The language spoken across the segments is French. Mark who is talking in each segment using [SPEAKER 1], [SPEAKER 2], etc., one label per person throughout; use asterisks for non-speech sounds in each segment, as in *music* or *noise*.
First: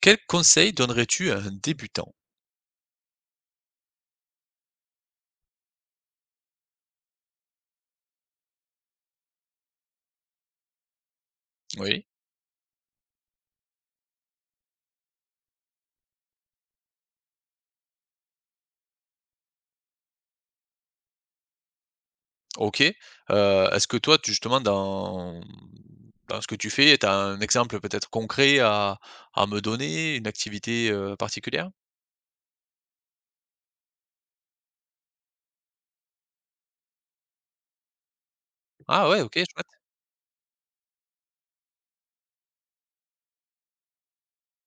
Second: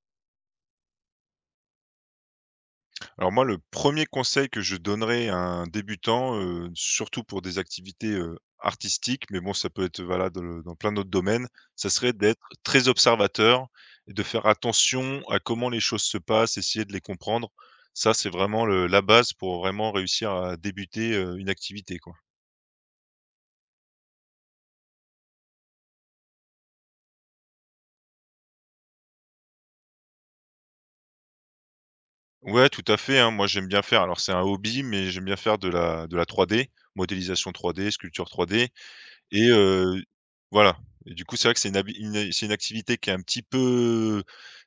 [SPEAKER 1] Quel conseil donnerais-tu à un débutant?
[SPEAKER 2] Alors moi, le premier conseil que je donnerais à un débutant, surtout pour des activités, artistiques, mais bon, ça peut être valable dans plein d'autres domaines, ça
[SPEAKER 1] Oui,
[SPEAKER 2] serait d'être très observateur et de faire attention à comment les choses se passent, essayer de les comprendre. Ça, c'est vraiment le la base pour vraiment réussir à débuter, une activité, quoi.
[SPEAKER 1] OK. Est-ce que toi, tu justement dans ce que tu fais, tu as un exemple peut-être concret à me donner, une activité, particulière?
[SPEAKER 2] Ouais, tout à fait, hein, moi j'aime bien faire, alors c'est un hobby, mais j'aime bien faire de la 3D, modélisation 3D, sculpture 3D.
[SPEAKER 1] Ah ouais, OK,
[SPEAKER 2] Et
[SPEAKER 1] chouette.
[SPEAKER 2] heu, voilà. Et du coup, c'est vrai que c'est une habi une c'est une activité qui est un petit peu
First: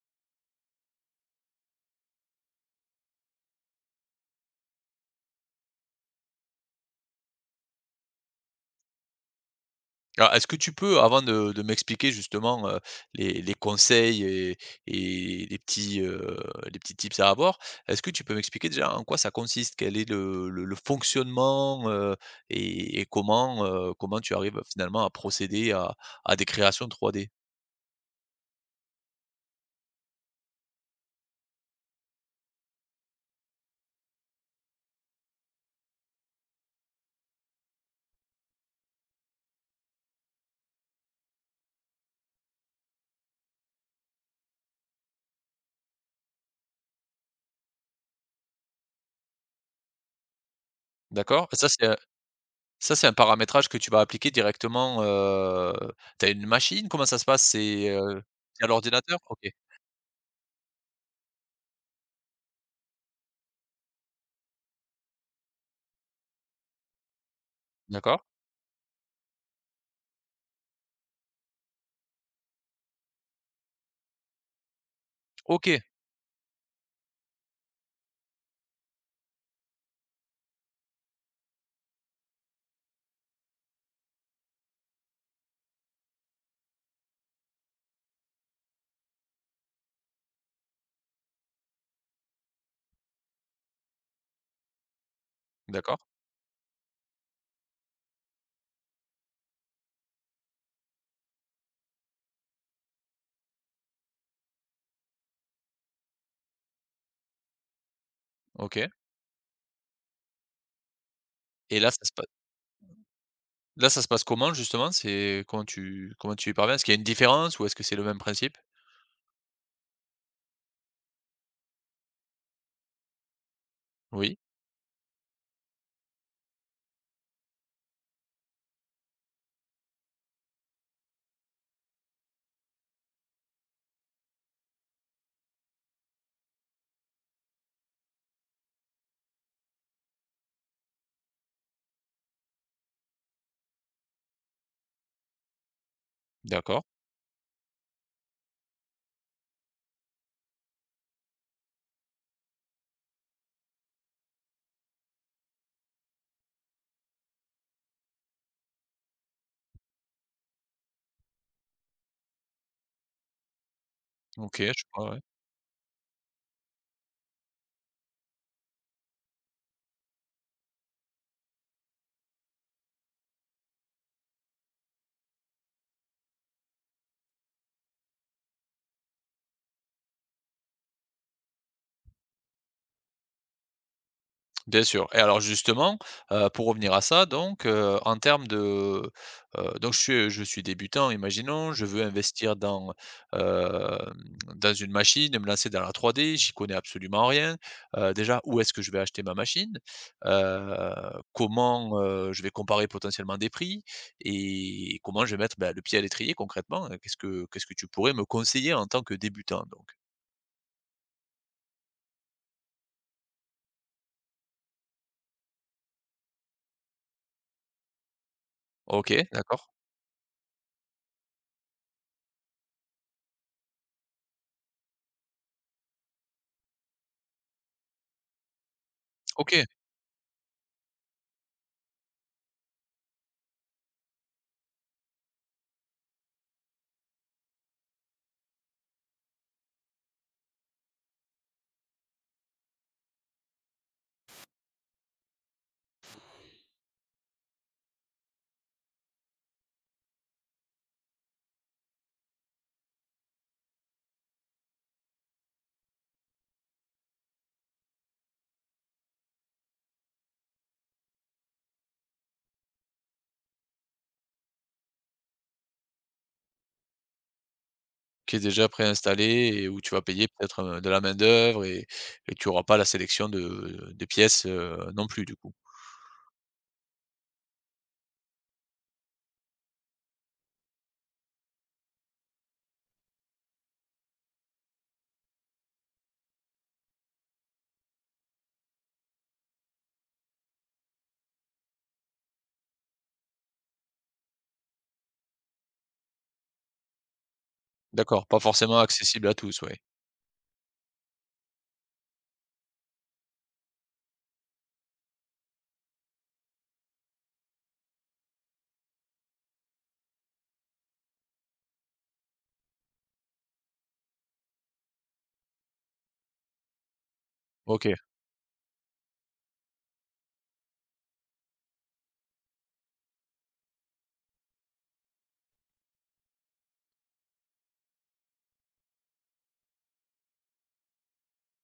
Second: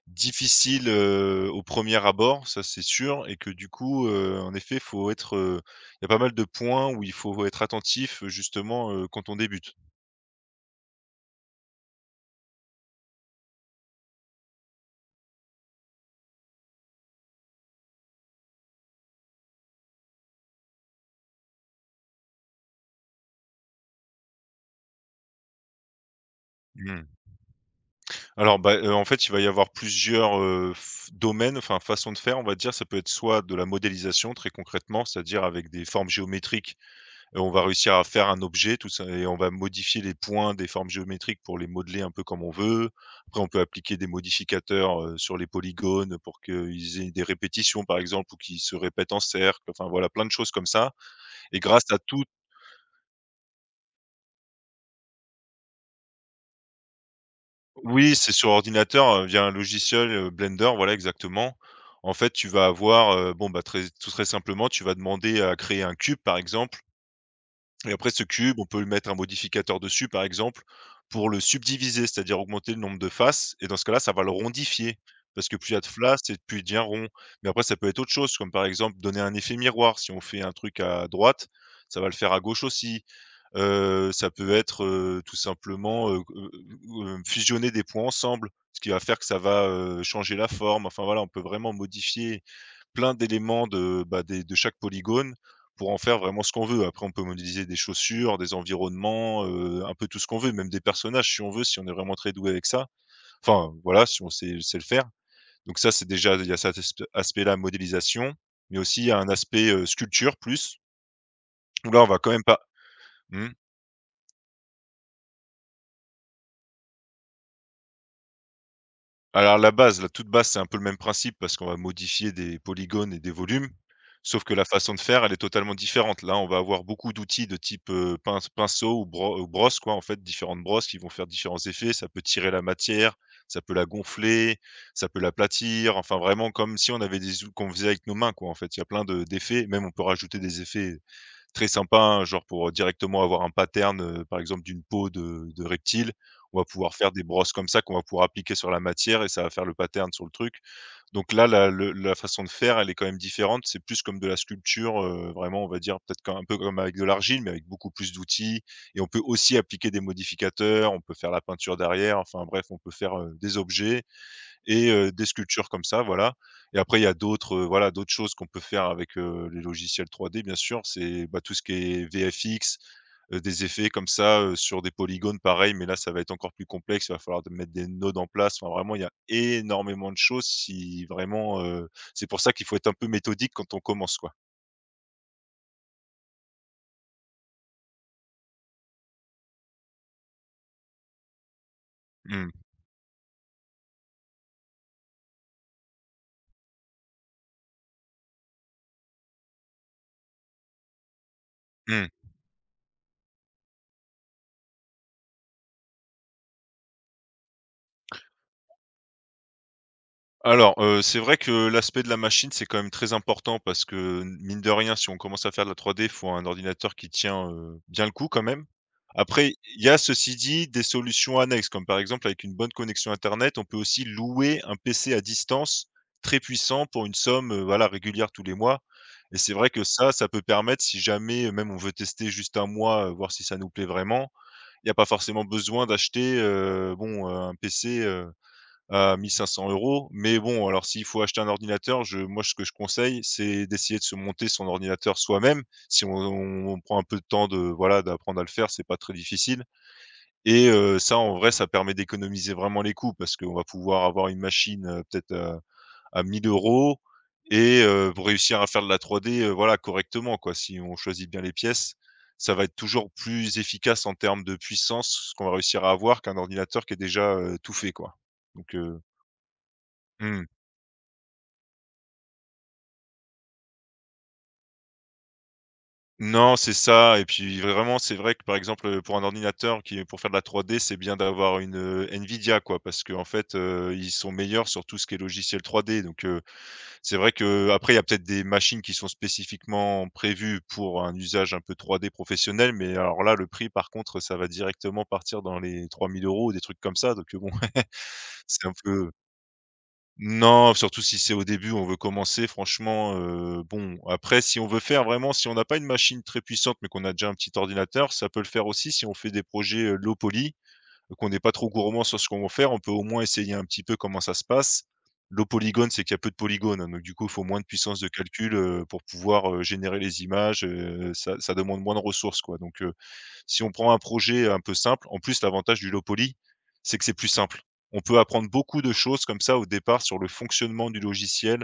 [SPEAKER 2] difficile, au premier abord, ça c'est sûr, et que du coup, en effet, faut être, il y a pas mal de points où il faut être attentif, justement, quand on débute.
[SPEAKER 1] Alors, est-ce que tu peux, avant de m'expliquer justement, les conseils et les petits tips à avoir, est-ce que tu peux m'expliquer déjà en quoi ça consiste? Quel est le fonctionnement, et comment, comment tu arrives finalement à procéder à des créations
[SPEAKER 2] Mmh.
[SPEAKER 1] 3D?
[SPEAKER 2] Alors, en fait, il va y avoir plusieurs, f domaines, enfin façons de faire, on va dire. Ça peut être soit de la modélisation, très concrètement, c'est-à-dire avec des formes géométriques. On va réussir à faire un objet, tout ça, et on va modifier les points des formes géométriques pour les modeler un peu comme on veut. Après, on peut appliquer des modificateurs, sur les polygones pour qu'ils aient des répétitions par exemple, ou qu'ils se répètent en cercle, enfin voilà, plein de choses comme ça,
[SPEAKER 1] D'accord?
[SPEAKER 2] et grâce à tout.
[SPEAKER 1] Ça, c'est un paramétrage que tu vas appliquer directement, tu as une machine? Comment ça se passe?
[SPEAKER 2] Oui, c'est sur
[SPEAKER 1] Via
[SPEAKER 2] ordinateur,
[SPEAKER 1] l'ordinateur?
[SPEAKER 2] via
[SPEAKER 1] OK.
[SPEAKER 2] un logiciel, Blender, voilà exactement. En fait, tu vas avoir, bon, bah, très tout très simplement, tu vas demander à créer un cube par exemple. Et après, ce
[SPEAKER 1] D'accord.
[SPEAKER 2] cube, on peut lui mettre un modificateur dessus, par exemple, pour le subdiviser, c'est-à-dire augmenter le nombre de faces, et dans ce cas-là, ça va le rondifier parce que plus il y
[SPEAKER 1] OK.
[SPEAKER 2] a de faces, et plus il devient rond. Mais après, ça peut être autre chose, comme par exemple donner un effet miroir. Si on fait un truc à droite, ça va le faire à gauche aussi. Ça peut être, tout simplement fusionner des points ensemble, ce qui va faire que ça va, changer la forme. Enfin voilà, on peut vraiment modifier plein d'éléments de, bah, des de chaque polygone pour en
[SPEAKER 1] D'accord.
[SPEAKER 2] faire vraiment ce qu'on veut. Après, on peut modéliser des chaussures, des environnements, un peu tout ce qu'on veut, même des personnages si on veut, si on est vraiment très doué avec ça. Enfin, voilà, si on sait le faire. Donc ça, c'est déjà, il y a cet aspect-là, modélisation,
[SPEAKER 1] OK
[SPEAKER 2] mais aussi il y a un aspect, sculpture plus,
[SPEAKER 1] et là,
[SPEAKER 2] où
[SPEAKER 1] ça
[SPEAKER 2] là, on
[SPEAKER 1] se
[SPEAKER 2] va
[SPEAKER 1] passe
[SPEAKER 2] quand même pas. Mmh?
[SPEAKER 1] Là, ça se passe comment justement? C'est comment tu y parviens? Est-ce qu'il y a une différence ou est-ce que c'est le même principe?
[SPEAKER 2] Alors la base, la toute base, c'est un peu le même principe parce qu'on va modifier des polygones et des volumes,
[SPEAKER 1] Oui,
[SPEAKER 2] sauf que la façon de faire, elle est totalement différente. Là, on va avoir beaucoup d'outils de type, pinceau, ou brosse quoi, en fait, différentes brosses qui vont faire différents effets. Ça peut tirer la matière, ça peut la gonfler, ça peut l'aplatir, enfin vraiment comme si on avait des, ou qu'on faisait avec nos mains quoi, en fait. Il y a plein de d'effets, même on peut rajouter des effets très sympa, hein, genre pour directement avoir un pattern, par exemple d'une peau de reptile. On va
[SPEAKER 1] d'accord.
[SPEAKER 2] pouvoir faire des brosses comme ça qu'on va pouvoir appliquer sur la matière, et ça va faire le pattern sur le truc. Donc là, la façon de faire, elle est quand même différente. C'est plus comme de la sculpture, vraiment, on va dire, peut-être qu'un un peu comme avec de l'argile, mais avec beaucoup plus d'outils, et on peut aussi appliquer des modificateurs, on peut faire la peinture derrière, enfin bref, on peut faire, des objets
[SPEAKER 1] OK, je
[SPEAKER 2] et
[SPEAKER 1] vois.
[SPEAKER 2] des sculptures comme ça, voilà. Et après, il y a d'autres, voilà, d'autres choses qu'on peut faire avec, les logiciels 3D bien sûr, c'est, bah, tout ce qui est VFX, des effets comme ça, sur des polygones pareil, mais là ça va être encore plus complexe, il va falloir de mettre des nodes en place, enfin vraiment il y a énormément de choses si vraiment, c'est pour ça qu'il faut être un peu méthodique quand on commence, quoi.
[SPEAKER 1] Bien sûr. Et alors justement, pour revenir à ça donc, en termes de, donc je suis débutant, imaginons, je veux
[SPEAKER 2] Mmh
[SPEAKER 1] investir dans, hem, dans une machine, me lancer dans la 3D, j'y connais absolument rien. Déjà, où est-ce que je vais acheter ma machine? Heu, Comment,
[SPEAKER 2] mh.
[SPEAKER 1] je vais comparer potentiellement des prix? Et comment je vais mettre, bah, le pied à l'étrier concrètement, qu'est-ce que tu pourrais me conseiller en tant que débutant donc?
[SPEAKER 2] Alors, c'est vrai que l'aspect de la machine, c'est quand même très important parce que, mine de rien, si on commence à faire de la 3D, il faut un ordinateur qui tient, bien le coup quand même.
[SPEAKER 1] OK,
[SPEAKER 2] Après,
[SPEAKER 1] d'accord.
[SPEAKER 2] il y a, ceci dit, des solutions annexes, comme par exemple avec une bonne connexion internet, on peut aussi louer un PC à distance très puissant pour une somme, voilà, régulière tous les mois, et c'est
[SPEAKER 1] OK.
[SPEAKER 2] vrai que ça peut permettre si jamais, même on veut tester juste un mois, voir si ça nous plaît vraiment, il n'y a pas forcément besoin d'acheter, un PC, à 1 500 €. Mais bon, alors s'il faut acheter un ordinateur, je moi, ce que je conseille, c'est d'essayer de se monter son ordinateur soi-même. Si on prend un peu de temps de, voilà, d'apprendre à le faire, c'est pas très difficile, et ça, en vrai, ça permet d'économiser vraiment les coûts parce qu'on va pouvoir avoir une machine, peut-être, à 1 euros, et pour réussir à faire de la 3D, voilà, correctement, quoi. Si on choisit bien les pièces, ça va être toujours plus efficace en termes de puissance, ce qu'on va réussir à avoir, qu'un ordinateur qui est déjà, tout fait, quoi.
[SPEAKER 1] Qui est déjà
[SPEAKER 2] Donc heu,
[SPEAKER 1] préinstallé et où tu vas payer
[SPEAKER 2] mmh.
[SPEAKER 1] peut-être, de la main-d'œuvre et tu auras pas la sélection de des pièces, non plus du coup.
[SPEAKER 2] Non, c'est ça, et puis vraiment, c'est vrai que, par exemple, pour un ordinateur qui est pour faire de la 3D, c'est bien d'avoir une, Nvidia, quoi, parce qu'en fait, ils sont meilleurs sur tout ce qui est logiciel 3D, donc c'est vrai que, après, il y a peut-être des machines qui sont spécifiquement prévues pour un usage un peu 3D professionnel, mais alors là, le prix, par contre, ça va directement partir dans les 3 000 € ou des trucs comme ça, donc bon, *laughs*
[SPEAKER 1] D'accord, pas
[SPEAKER 2] c'est un
[SPEAKER 1] forcément
[SPEAKER 2] peu,
[SPEAKER 1] accessible à tous, ouais.
[SPEAKER 2] non, surtout si c'est au début, on veut commencer franchement, bon, après, si on veut faire vraiment, si on n'a pas une machine très puissante, mais qu'on a déjà un petit ordinateur, ça peut le faire aussi si on fait des projets, low poly, qu'on n'est pas trop gourmand sur ce qu'on veut faire, on peut au moins essayer un petit peu comment ça se passe. Low polygone, c'est qu'il y a peu de polygones, hein, donc du coup, il faut moins de
[SPEAKER 1] OK.
[SPEAKER 2] puissance de calcul, pour pouvoir, générer les images, ça ça demande moins de ressources, quoi, donc si on prend un projet un peu simple, en plus, l'avantage du low poly, c'est que c'est plus simple. On peut apprendre beaucoup de choses comme ça au départ sur le fonctionnement du logiciel,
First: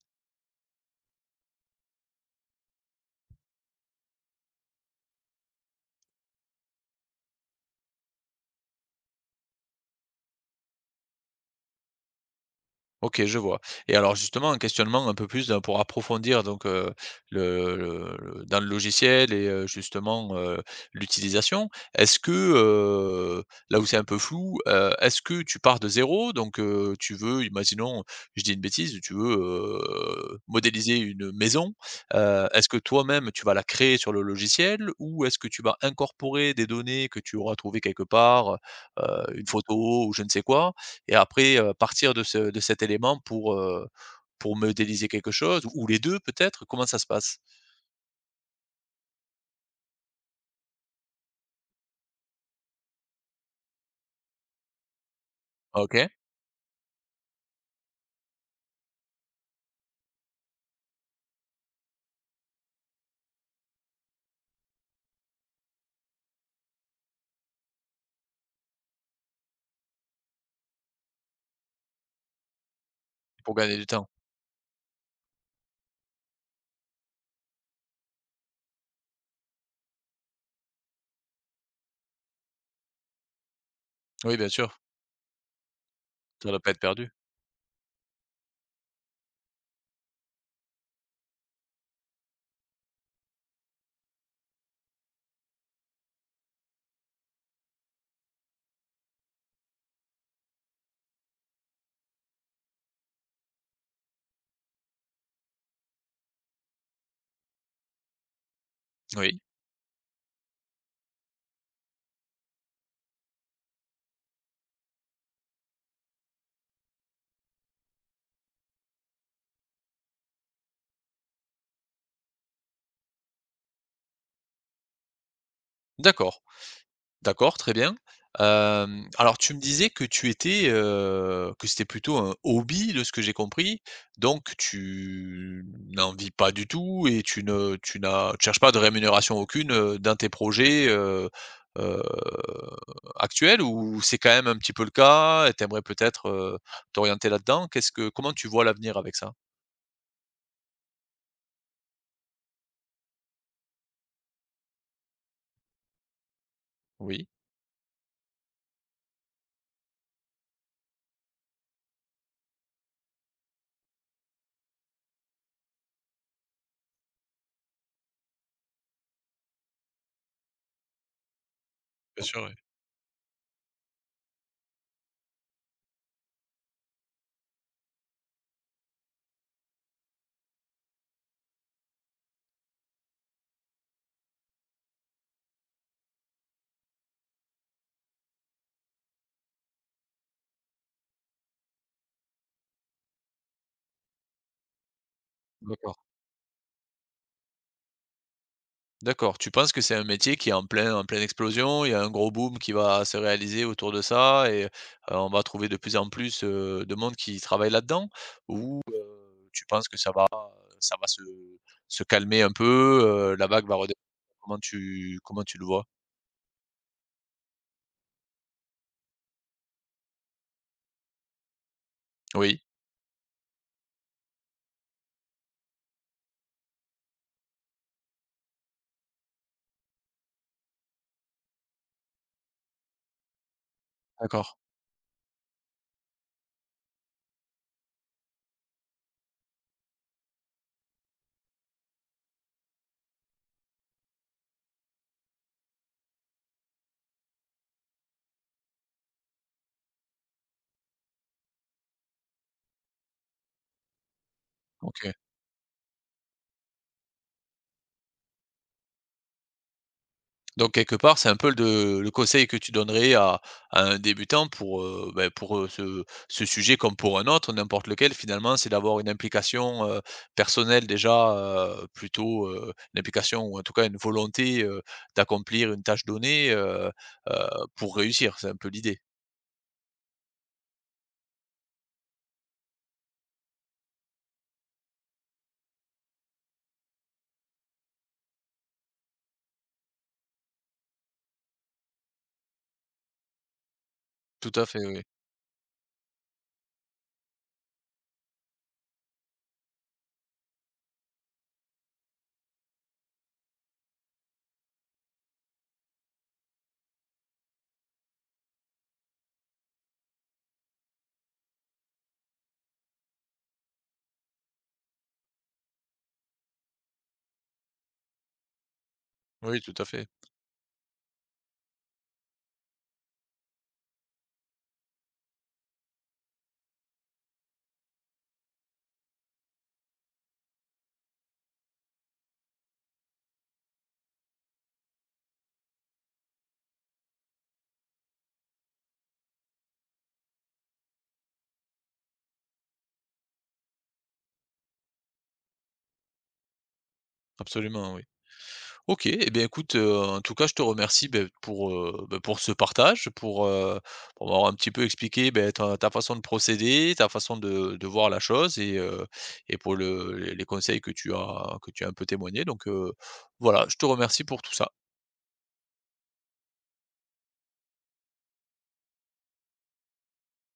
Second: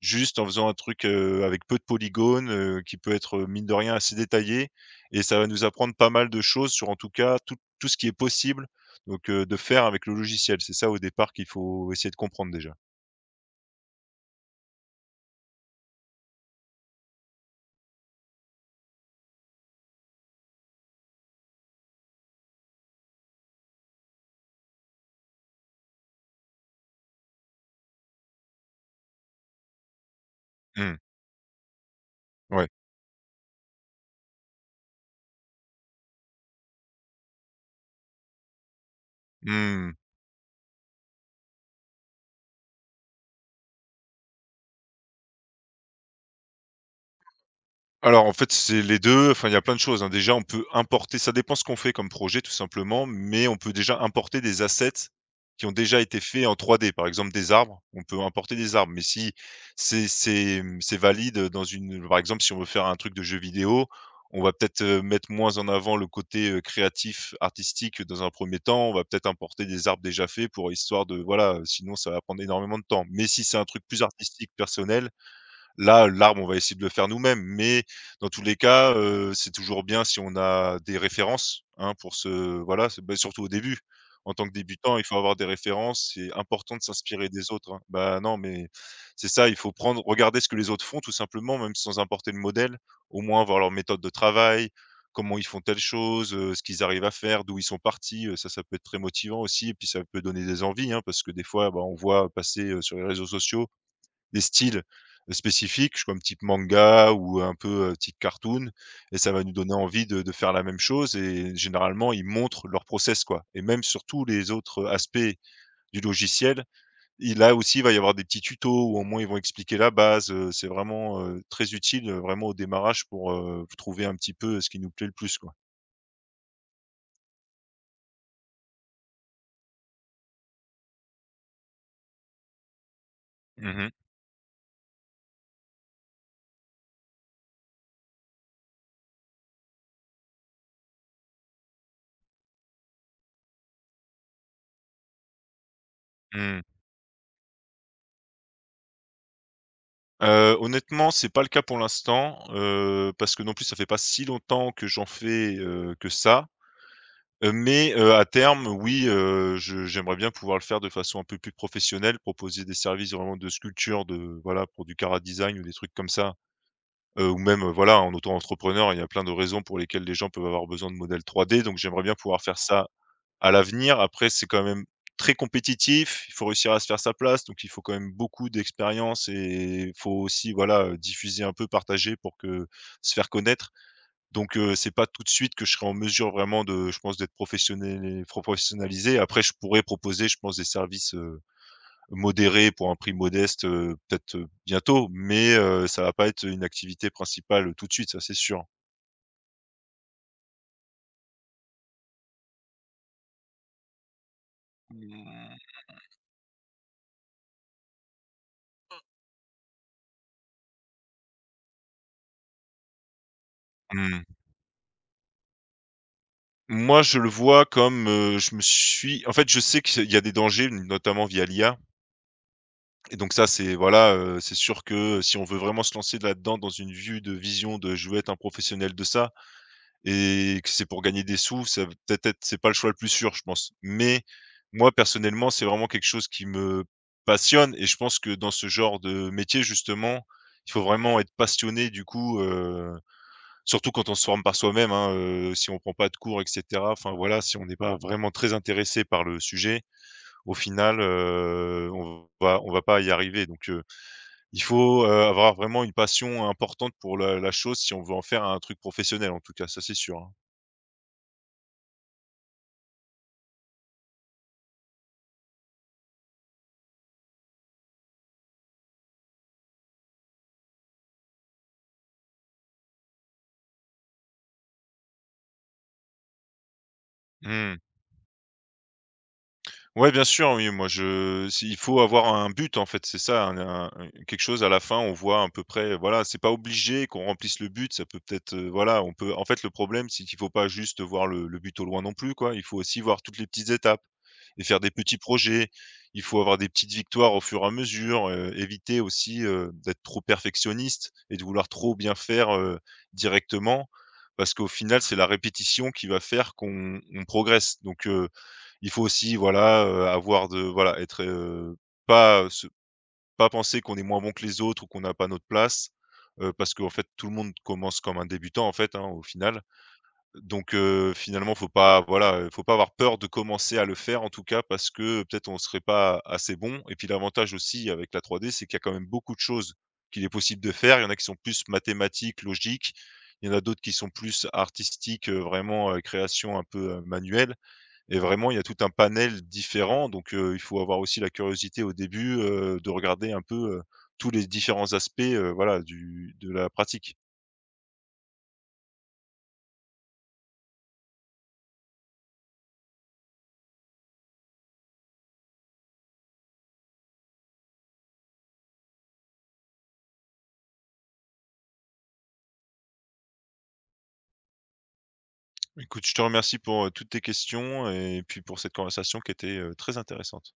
[SPEAKER 2] juste en faisant un truc avec peu de polygones, qui peut être, mine de rien, assez détaillé. Et ça va nous apprendre pas mal de choses sur, en tout cas, tout, tout ce qui est possible, donc de faire avec le logiciel. C'est ça au départ qu'il faut essayer de comprendre déjà.
[SPEAKER 1] OK, je vois, et alors justement un questionnement un peu plus dans pour approfondir donc, le dans le logiciel et, l'utilisation. Est-ce que, heu, Là où c'est un peu flou, est-ce que tu pars de zéro, donc, tu veux, imaginons, je dis une bêtise, tu veux,
[SPEAKER 2] Hmm,
[SPEAKER 1] modéliser une maison, est-ce
[SPEAKER 2] ouais.
[SPEAKER 1] que toi-même tu vas la créer sur le logiciel? Ou est-ce que tu vas incorporer des données que tu auras trouvées quelque part, une
[SPEAKER 2] Hmm.
[SPEAKER 1] photo ou je ne sais quoi? Et après, partir de cet élément pour modéliser quelque chose, ou les 2 peut-être? Comment ça se passe?
[SPEAKER 2] Alors en fait, c'est les 2. Enfin, il y a plein de choses, hein. Déjà, on peut importer, ça dépend ce qu'on fait comme projet tout simplement, mais on peut déjà importer des assets qui ont déjà
[SPEAKER 1] OK,
[SPEAKER 2] été faits en 3D. Par exemple des arbres, on peut importer des arbres, mais si c'est, mmh, c'est valide, dans une, par exemple, si on veut faire un truc de jeu vidéo, on va peut-être, mettre moins en avant le côté, créatif, artistique, dans un premier temps. On va peut-être importer des arbres déjà faits, pour histoire de, voilà, sinon ça va prendre énormément de temps. Mais si
[SPEAKER 1] pour
[SPEAKER 2] c'est un
[SPEAKER 1] gagner
[SPEAKER 2] truc
[SPEAKER 1] du
[SPEAKER 2] plus
[SPEAKER 1] temps.
[SPEAKER 2] artistique, personnel, là, l'arbre, on va essayer de le faire nous-mêmes, mais dans tous les cas, c'est toujours bien si on a des références, hein, pour se, voilà, se, bah, surtout au début. En
[SPEAKER 1] Oui,
[SPEAKER 2] tant
[SPEAKER 1] bien
[SPEAKER 2] que
[SPEAKER 1] sûr,
[SPEAKER 2] débutant, il faut avoir des références, c'est
[SPEAKER 1] ça ne doit pas
[SPEAKER 2] important
[SPEAKER 1] être
[SPEAKER 2] de
[SPEAKER 1] perdu.
[SPEAKER 2] s'inspirer des autres, hein. Non, mais c'est ça, il faut prendre regarder ce que les autres font tout simplement, même sans importer le modèle, au moins voir leur méthode de travail, comment ils font telle chose, ce qu'ils arrivent à faire, d'où ils sont partis, ça, ça peut être très motivant aussi et puis ça peut donner des envies, hein, parce que des fois, bah, on voit passer, sur les réseaux sociaux des styles spécifiques, comme type manga ou un peu, type cartoon et ça
[SPEAKER 1] Oui,
[SPEAKER 2] va nous donner envie de faire la même chose et généralement, ils montrent leur process, quoi, et même sur tous les autres aspects du logiciel, il là aussi, il va y avoir des petits tutos où au moins ils vont expliquer la base. Heu, c'est vraiment, très utile, vraiment au démarrage pour, trouver un petit peu ce qui nous plaît le plus, quoi.
[SPEAKER 1] d'accord. D'accord, très bien. Hem, alors tu me disais que tu étais, que c'était plutôt un hobby de ce que j'ai
[SPEAKER 2] Mmh
[SPEAKER 1] compris,
[SPEAKER 2] mh.
[SPEAKER 1] donc tu n'en vis pas du tout et tu ne tu n'as tu cherches pas de rémunération aucune, dans tes projets, heu, actuels, ou c'est quand même un petit peu le cas et t'aimerais peut-être,
[SPEAKER 2] Mmh.
[SPEAKER 1] t'orienter là-dedans? Qu'est-ce que Comment tu vois l'avenir avec ça?
[SPEAKER 2] Honnêtement, c'est pas le cas pour l'instant, parce que non plus ça fait pas si longtemps que j'en fais, que ça.
[SPEAKER 1] Oui,
[SPEAKER 2] Mais à terme, oui, je j'aimerais bien pouvoir le faire de façon un peu plus professionnelle, proposer des services vraiment de sculpture, de voilà, pour du chara design ou des trucs comme ça. Ou même, voilà, en auto-entrepreneur, il y a plein de raisons pour lesquelles les gens peuvent avoir besoin de modèles 3D, donc j'aimerais bien
[SPEAKER 1] bien sûr,
[SPEAKER 2] pouvoir
[SPEAKER 1] oui.
[SPEAKER 2] faire ça à l'avenir. Après, c'est quand même très compétitif, il faut réussir à se faire sa place, donc il faut quand même beaucoup d'expérience et il faut aussi, voilà, diffuser un peu, partager pour que se faire connaître. Donc, c'est pas tout de suite que je serai en mesure vraiment de je pense d'être professionnel professionnalisé. Après je pourrais proposer, je pense, des services, modérés pour un prix modeste, peut-être, bientôt, mais
[SPEAKER 1] D'accord.
[SPEAKER 2] ça va pas être une activité principale, tout de suite, ça c'est sûr.
[SPEAKER 1] D'accord, tu penses que c'est un métier qui est en pleine explosion, il y a un gros boom qui va se réaliser autour de ça, et, on va trouver
[SPEAKER 2] Mmh.
[SPEAKER 1] de plus en plus, de monde qui travaille là-dedans? Ou, tu penses que ça va se se calmer un peu, la vague va redescendre?
[SPEAKER 2] Mmh.
[SPEAKER 1] Comment tu le vois?
[SPEAKER 2] Moi je le vois comme, je me suis en fait je sais qu'il y a des dangers, notamment via l'IA,
[SPEAKER 1] Oui,
[SPEAKER 2] et donc ça c'est voilà, c'est sûr que si on veut vraiment se lancer là-dedans dans une vue de vision de je veux être un professionnel de ça, et que c'est pour gagner des sous, ça va peut-être être c'est pas le choix le plus sûr, je pense. Mais
[SPEAKER 1] d'accord,
[SPEAKER 2] moi, personnellement, c'est vraiment quelque chose qui me passionne et je pense que dans ce genre de métier, justement, il faut vraiment être passionné du coup, surtout quand on se forme par soi-même, hein, si on prend pas de cours et cetera, enfin voilà, si on n'est pas vraiment très intéressé par le sujet, au final, on va pas y arriver donc il faut,
[SPEAKER 1] OK.
[SPEAKER 2] avoir vraiment une passion importante pour la chose si on veut en faire un truc professionnel en tout cas, ça c'est sûr, hein.
[SPEAKER 1] Donc quelque part, c'est un peu de le conseil que tu donnerais à un débutant pour, ce ce sujet comme pour un autre, n'importe lequel finalement, c'est d'avoir une implication, personnelle déjà, une implication ou en tout cas une volonté, d'accomplir une tâche donnée, heu,
[SPEAKER 2] Mmh.
[SPEAKER 1] pour réussir. C'est un peu l'idée.
[SPEAKER 2] Ouais, bien sûr, oui, moi je si il faut avoir un but en fait, c'est ça, un quelque chose à la fin, on voit à peu près, voilà, c'est pas obligé qu'on remplisse le but, ça peut peut-être, voilà, on peut en fait, le problème, c'est qu'il faut pas juste voir le but au loin non plus, quoi. Il faut aussi voir toutes les petites étapes
[SPEAKER 1] Tout
[SPEAKER 2] et
[SPEAKER 1] à
[SPEAKER 2] faire
[SPEAKER 1] fait,
[SPEAKER 2] des
[SPEAKER 1] oui.
[SPEAKER 2] petits projets. Il faut avoir des petites victoires au fur et à mesure, éviter aussi, d'être trop perfectionniste et de vouloir trop bien faire, directement parce qu'au final, c'est la répétition qui va faire qu'on on progresse donc il faut aussi, voilà, avoir de voilà, être, pas, heu, se pas penser qu'on est moins bon que les autres ou qu'on n'a pas notre place, parce qu'en fait, tout le monde commence comme un débutant, en fait, hein, au
[SPEAKER 1] Oui,
[SPEAKER 2] final.
[SPEAKER 1] tout à fait.
[SPEAKER 2] Donc finalement, faut pas voilà, faut pas avoir peur de commencer à le faire, en tout cas, parce que peut-être on serait pas assez bon, et puis l'avantage aussi avec la 3D, c'est qu'il y a quand même beaucoup de choses qu'il est possible de faire. Il y en a qui sont plus mathématiques, logiques, il y en a d'autres qui sont plus artistiques, vraiment, création un peu, manuelle et vraiment, il y a tout un panel différent, donc il faut avoir aussi la curiosité au début, de regarder un peu, tous les différents aspects, voilà, du de la pratique.
[SPEAKER 1] Absolument, oui. OK, et bien écoute, en tout cas je te remercie, pour ce partage, pour m'avoir un petit peu expliqué, beh, ta façon de procéder, ta façon de voir la chose, et pour le les conseils que tu as un peu témoigné, donc, voilà, je te remercie pour tout ça.
[SPEAKER 2] Écoute, je te remercie pour, toutes tes questions et puis pour cette conversation qui était, très intéressante.